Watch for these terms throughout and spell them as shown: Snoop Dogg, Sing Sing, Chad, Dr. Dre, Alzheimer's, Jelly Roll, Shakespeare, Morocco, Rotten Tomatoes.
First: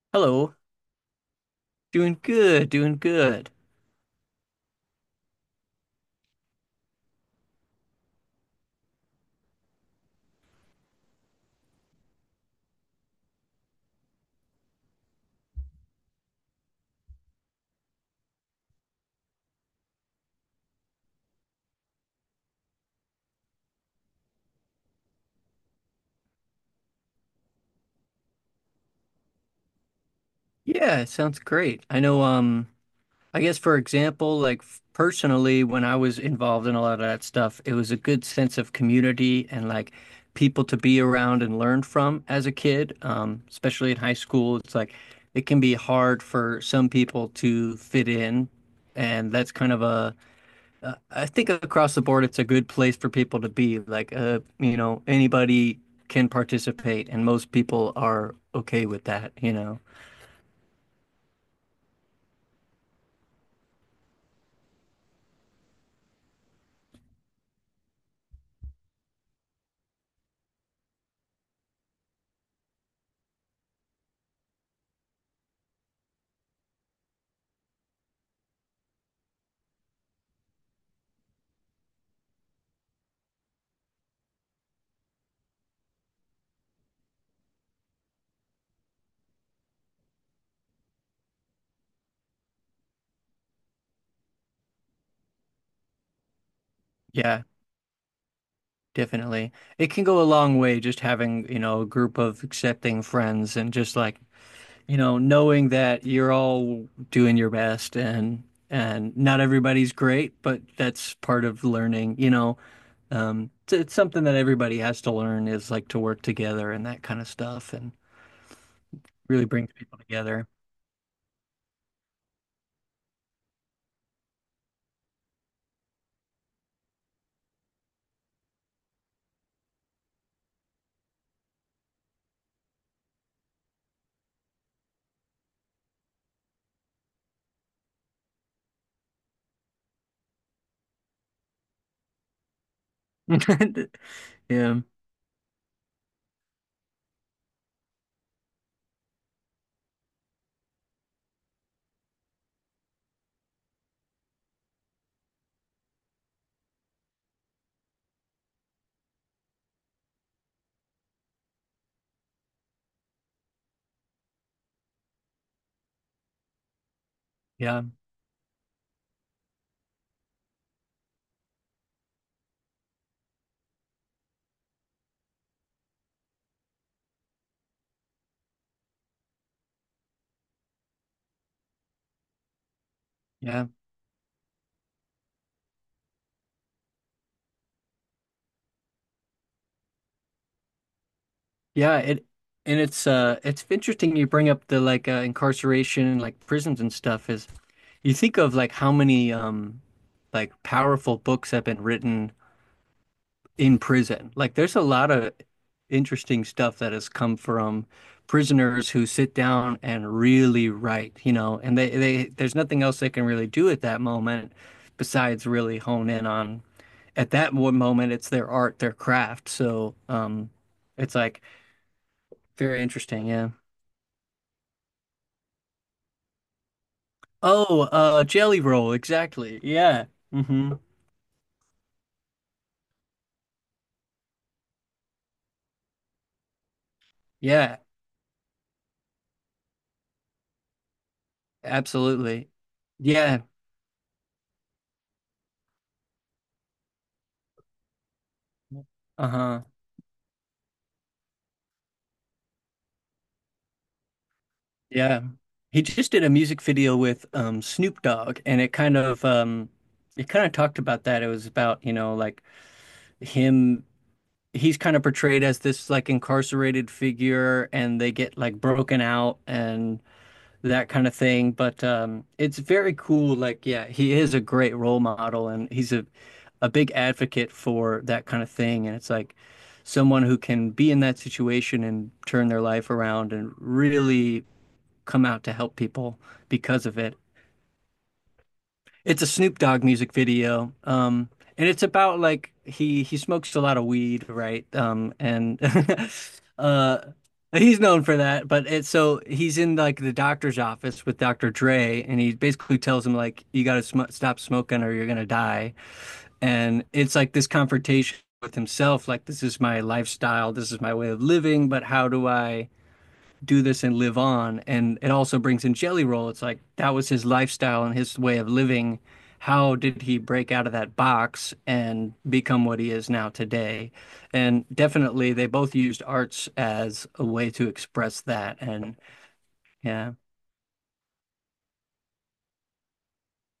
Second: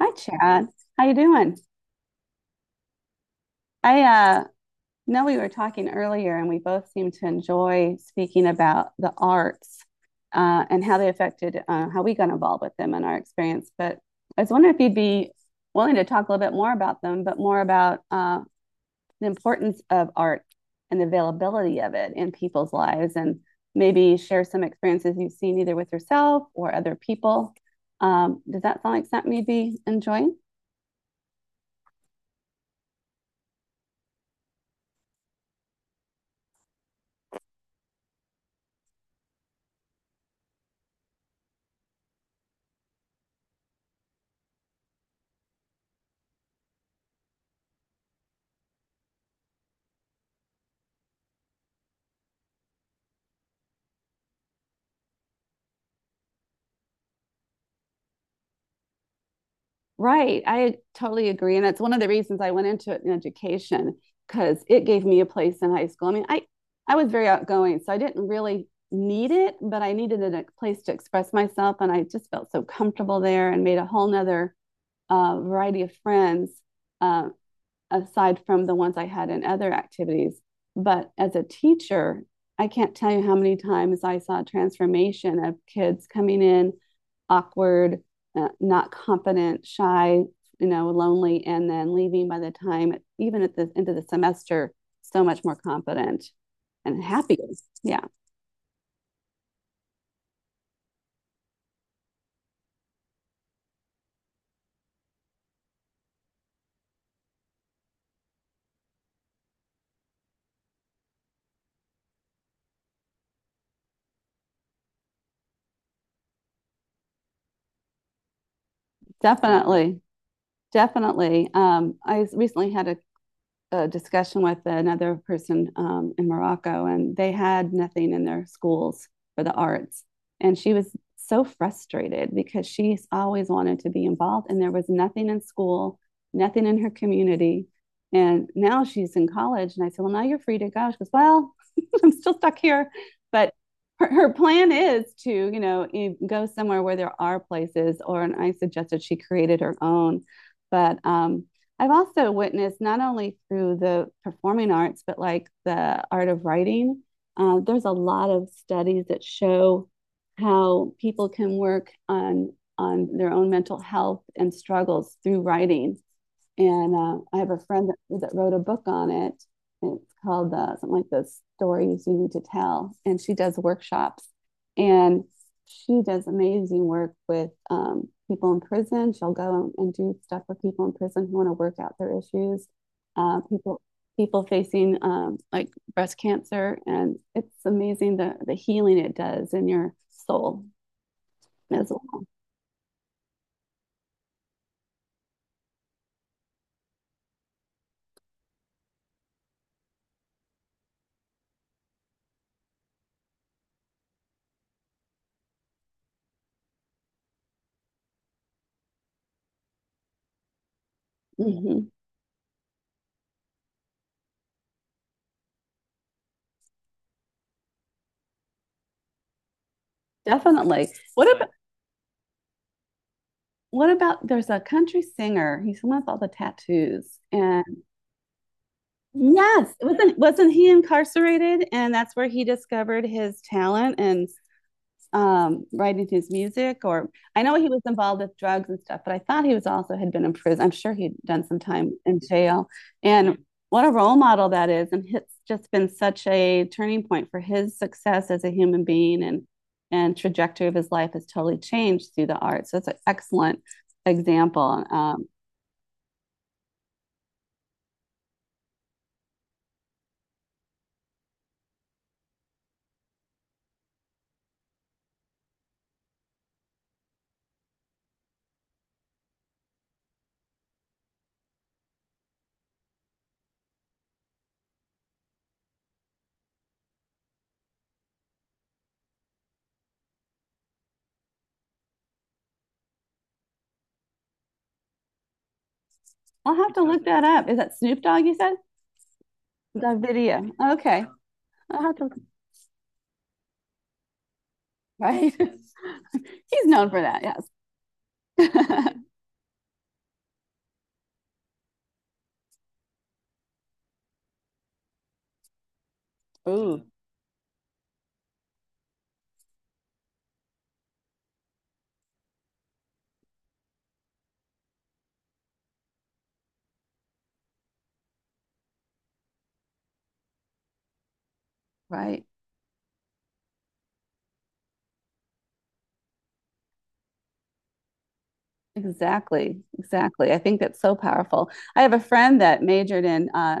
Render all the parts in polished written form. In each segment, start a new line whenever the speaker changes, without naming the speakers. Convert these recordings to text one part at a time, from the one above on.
Hi,
Hello,
Chad. How you doing?
doing good, doing good.
I know we were talking earlier, and we both seem to enjoy speaking about the arts and how they affected how we got involved with them and our experience. But I was wondering if you'd be willing to talk a little bit more about them, but more about the importance of art and the availability of it in people's lives, and maybe share some experiences you've seen either with yourself or other people. Does that sound like something you'd be enjoying?
Yeah, it sounds great. I know, I guess for example, like personally, when I was involved in a lot of that stuff, it was a good sense of community and like people to be around and learn from as a kid, especially in high school. It's like it can be hard for some people to fit in, and that's kind of a I think across the board, it's a good place for people to be. Like, anybody can participate, and most people are okay with that.
Right, I totally agree. And that's one of the reasons I went into it in education because it gave me a place in high school. I mean, I was very outgoing, so I didn't really need it, but I needed a place to express myself. And I just felt so comfortable there and made a whole nother variety of friends, uh, aside from the ones I had in other activities. But as a teacher, I can't tell you how many times I saw a transformation of kids coming in awkward, not competent, shy, you know, lonely, and then leaving by the time, even at the end of the semester, so much more competent and
Yeah,
happier. Yeah,
definitely. It can go a long way just having, a group of accepting friends and just like, knowing that you're all doing your best and not everybody's great, but that's part of learning. It's something that everybody has to learn is like to work together and that kind of stuff and really brings people
definitely.
together.
Definitely. I recently had a discussion with another person in Morocco, and they had nothing in their schools for the arts. And she was so frustrated because she's always wanted to be involved, and there was nothing in school, nothing in her community. And now she's in college, and I said, "Well, now you're free to go." She goes, "Well, I'm still stuck here, but." Her plan
Yeah,
is to, you know, e, go somewhere where there are places, or and I suggested she created her own. But I've also witnessed not only through the performing arts, but like the art of writing. There's a lot of studies that show how people can work on their own mental health and struggles through writing. And I have a
yeah,
friend that wrote a book on it. It's called something like the stories you need to tell. And she does workshops and she does amazing work with people in prison. She'll go and do stuff with people in prison who want to work out their issues. Uh,
yeah,
people people facing like breast cancer, and it's amazing the healing it does in your soul as
yeah.
well.
It and It's interesting you bring up the like incarceration and like prisons and stuff is you think of like how many like powerful books have been written in prison. Like there's a lot of interesting stuff that has come from prisoners who sit down and really write, you know, and
Mhm.
they there's nothing else they can really do at that moment besides really hone in on at that moment it's their art, their craft. So
Definitely.
it's
What
like
about
very interesting, yeah.
What about there's a country singer? He's the one with all the tattoos. And
Oh, Jelly Roll, exactly.
yes,
Yeah.
wasn't he
hmm
incarcerated? And that's where he discovered his talent and, writing his music. Or I know he
Yeah,
was involved with drugs and stuff, but I thought he was also had been in prison. I'm sure he'd done some time in
absolutely.
jail. And
Yeah.
what a role model that is, and it's just been such a turning point for his success as a human being
Uh-huh.
and trajectory of his life has totally changed through the arts. So it's an excellent example.
Yeah. He just did a music video with Snoop Dogg and it kind of talked about that. It was about, you know, like him he's kind of portrayed as this like incarcerated figure and they get like broken out and that kind of thing. But it's very cool. Like, yeah, he is a great role model and he's a big advocate for that kind of thing. And it's like someone who can be in that situation and turn their life around and really come out to help people
I'll have to
because of
look
it.
that up. Is that Snoop Dogg you said?
It's a Snoop Dogg music
Davidia.
video.
Okay.
And
I'll
it's
have to
about like he smokes a lot of weed, right?
Right.
And
He's known
uh
for that,
he's known for that, but it's
yes.
so he's in like the doctor's office with Dr. Dre and he basically tells him like you got to sm stop smoking or you're gonna die.
Ooh,
And it's like this confrontation with himself, like this is my lifestyle, this is my way of living, but how do I do this and live on. And it also brings in Jelly Roll. It's like that was his lifestyle and his way of living. How did he break out of that box and
right.
become what he is now today? And definitely, they both used arts as a way to express that. And
Exactly.
yeah,
Exactly. I think that's so powerful. I have a friend that majored in uh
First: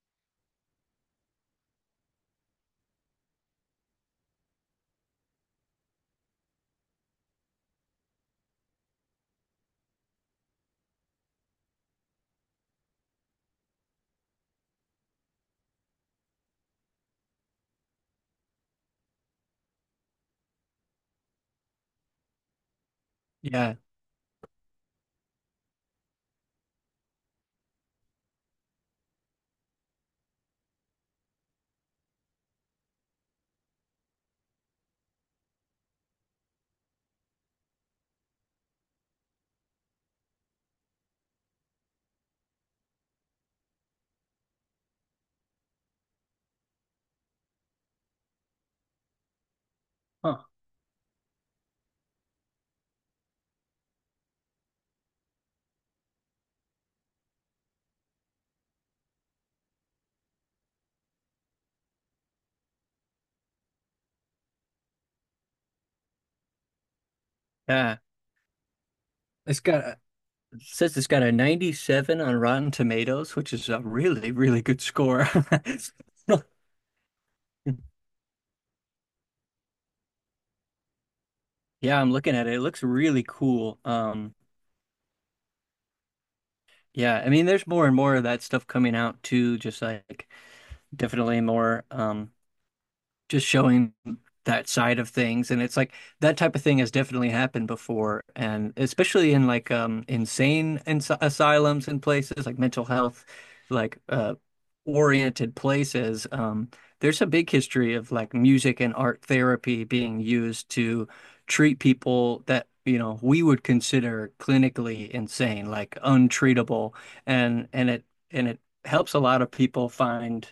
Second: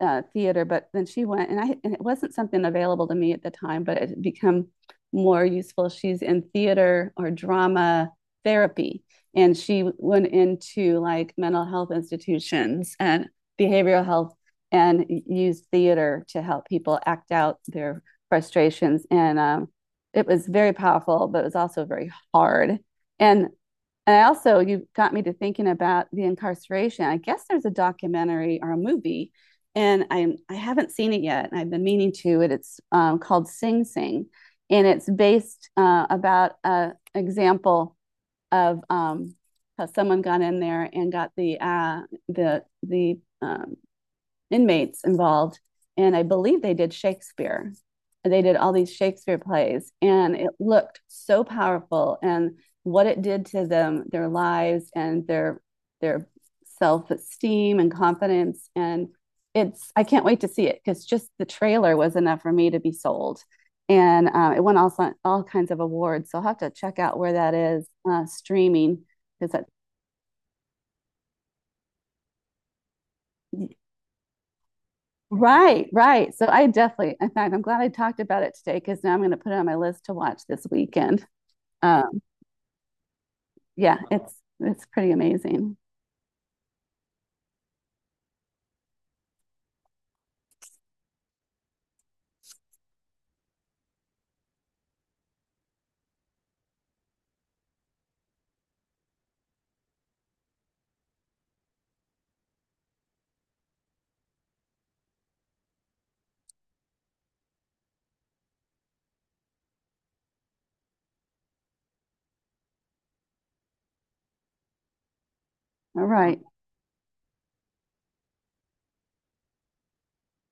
uh, theater, but then she went, and I and it wasn't something available to me at the time, but it had become more useful. She's in theater or drama therapy, and she went into like mental health institutions and behavioral health, and used theater to help people act out their frustrations. And it was very powerful, but it was also very hard. And
yeah,
and I also, you got me to thinking about the incarceration. I guess there's a documentary or a movie, and I haven't seen it yet, and I've been meaning to. It's called Sing Sing, and it's based about a example of how someone got in there and got the the the um, inmates involved, and I believe they did Shakespeare. They did all these Shakespeare plays, and
huh,
it looked so powerful. And what it did to them, their lives, and their self esteem and confidence, and it's I can't wait to see it because just the trailer was enough for me to be sold and it won all kinds of awards. So I'll have to check out where that is
yeah.
streaming because
It's
that.
got a, it says it's got a 97 on Rotten Tomatoes, which is a really, really good score.
Right, right. So I definitely, in fact, I'm glad I talked about it today because now I'm going to put it on my list to watch this weekend.
Yeah, I'm
Um,
looking at it. It looks really cool.
yeah, it's pretty amazing.
Yeah, I mean, there's more and more of that stuff coming out too, just like definitely more just showing that side of things and it's like that type of thing has definitely happened before and especially in like insane ins asylums and places like mental health like oriented places there's a big history of like music and art therapy being used to treat people that you know we would consider clinically insane like
All right,
untreatable and it helps a lot of people find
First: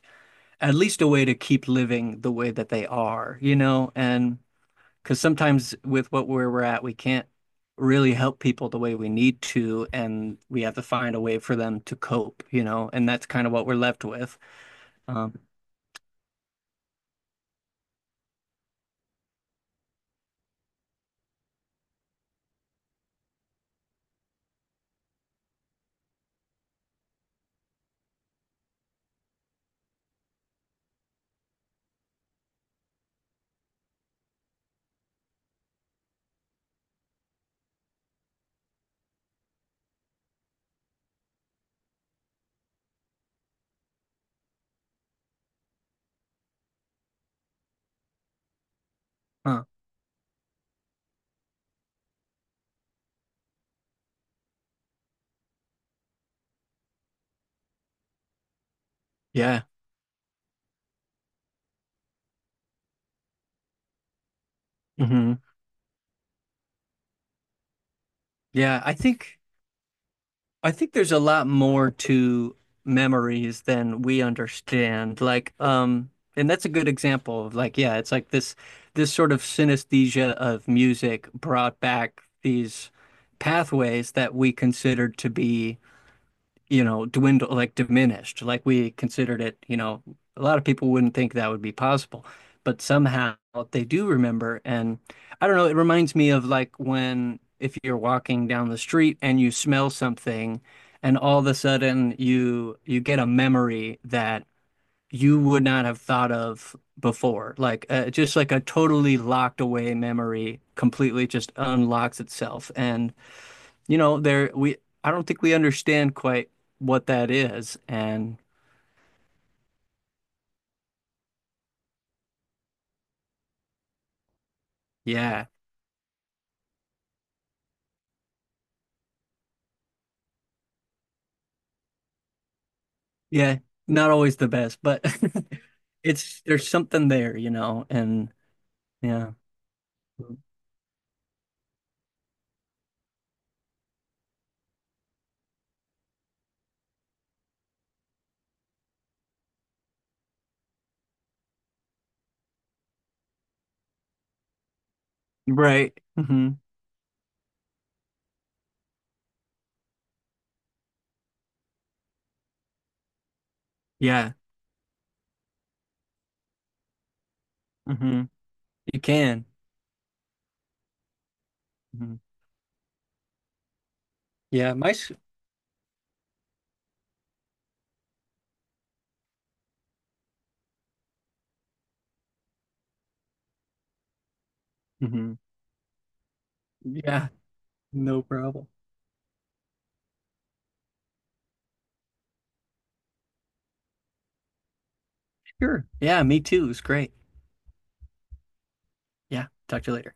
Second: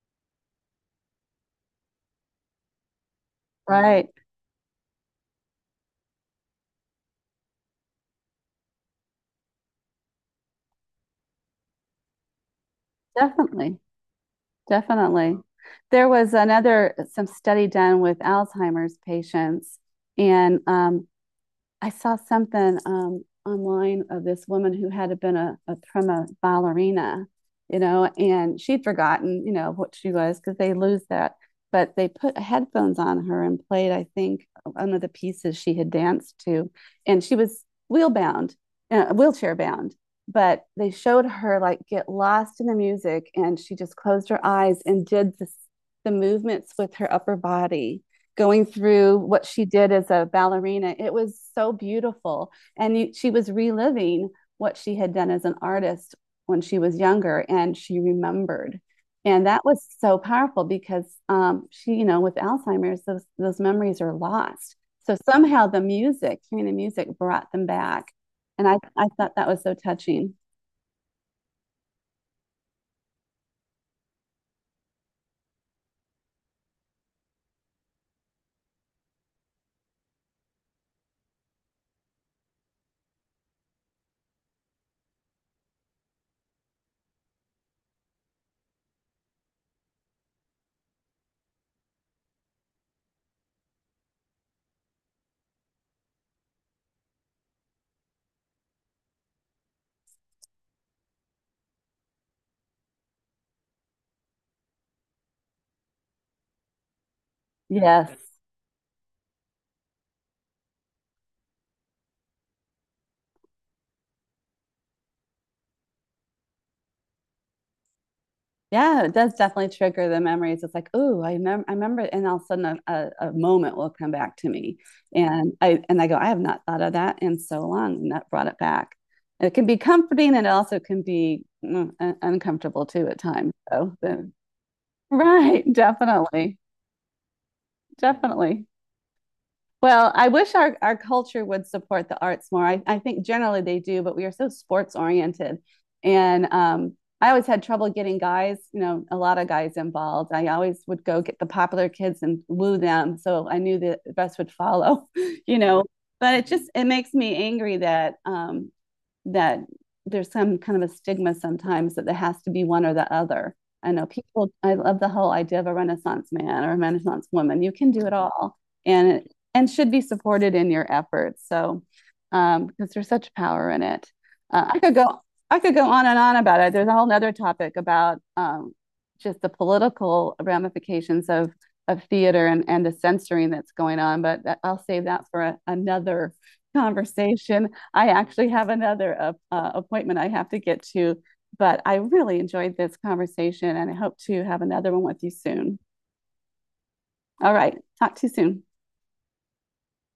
at least a way to keep living the way that they are, you know?
right.
And because sometimes with what where we're at, we can't really help people the way we need to, and we have to find a way for them to cope, you know? And that's kind of what we're
Definitely,
left with.
definitely.
Um,
There was another some study done with Alzheimer's patients, and I saw something online of this woman who had been a prima ballerina, you know, and she'd forgotten, you know, what she was because they lose that. But they put headphones on her and played, I think, one of the pieces she had danced to, and she was wheel bound, wheelchair bound. But they showed her like get lost in the music, and she just closed her eyes and did this, the movements with her upper body going through what she
huh.
did as a ballerina. It was so beautiful. And you, she was reliving what she had done as an artist when she was younger and she remembered. And
Yeah.
that was so powerful because she, you know, with Alzheimer's, those memories are lost. So
hmm
somehow the music, hearing the music brought them back. And I,
Yeah, I
I thought
think.
that was so touching.
I think there's a lot more to memories than we understand. Like, and that's a good example of like, yeah, it's like this sort of synesthesia of music brought back these pathways that we considered to be you know, dwindled, like diminished, like we considered it, you know, a lot of people wouldn't think that would be possible, but somehow they do remember. And I don't know, it reminds me of like when if you're walking down the street and you smell something and all of a sudden you get a memory that you would not have thought of before, like
Yes.
just like a totally locked away memory completely just unlocks itself. And you know, there we I don't think we understand quite what that is. And
Yeah, it does definitely trigger the memories. It's like, oh, I remember, and all of a sudden a moment will come back to me,
yeah,
and I go, I have not thought of that in so long, and that brought it back. And it can be comforting, and it also can be uncomfortable too at times.
yeah, not always the best, but
Right,
it's
definitely,
there's something there, you know, and
definitely.
yeah.
Well, I wish our culture would support the arts more. I think generally they do, but we are so sports oriented. And I always had trouble getting guys, you know, a lot of guys involved. I always would go get the popular kids and woo them. So I knew the best would follow, you know.
Right.
But it
hmm
just it makes me angry that that there's some kind of a stigma sometimes that there has to be one or the other. I know
Yeah.
people, I love the whole idea of a Renaissance man or a Renaissance woman. You can do it
hmm
all
You
and,
can.
and should be supported in your efforts. So,
Hmm
because there's such power in it. Uh,
Yeah,
I
my.
could go, I could go on and on about it. There's a whole nother topic about, just the political ramifications of theater and the censoring that's going on, but that, I'll save that
Hmm
for a, another
Yeah,
conversation. I
no
actually
problem.
have another appointment I have to get to, but I really enjoyed this conversation and I hope to have another one with you soon.
Sure. Yeah, me too. It's great.
All right, talk to you soon.
Yeah, talk to you later.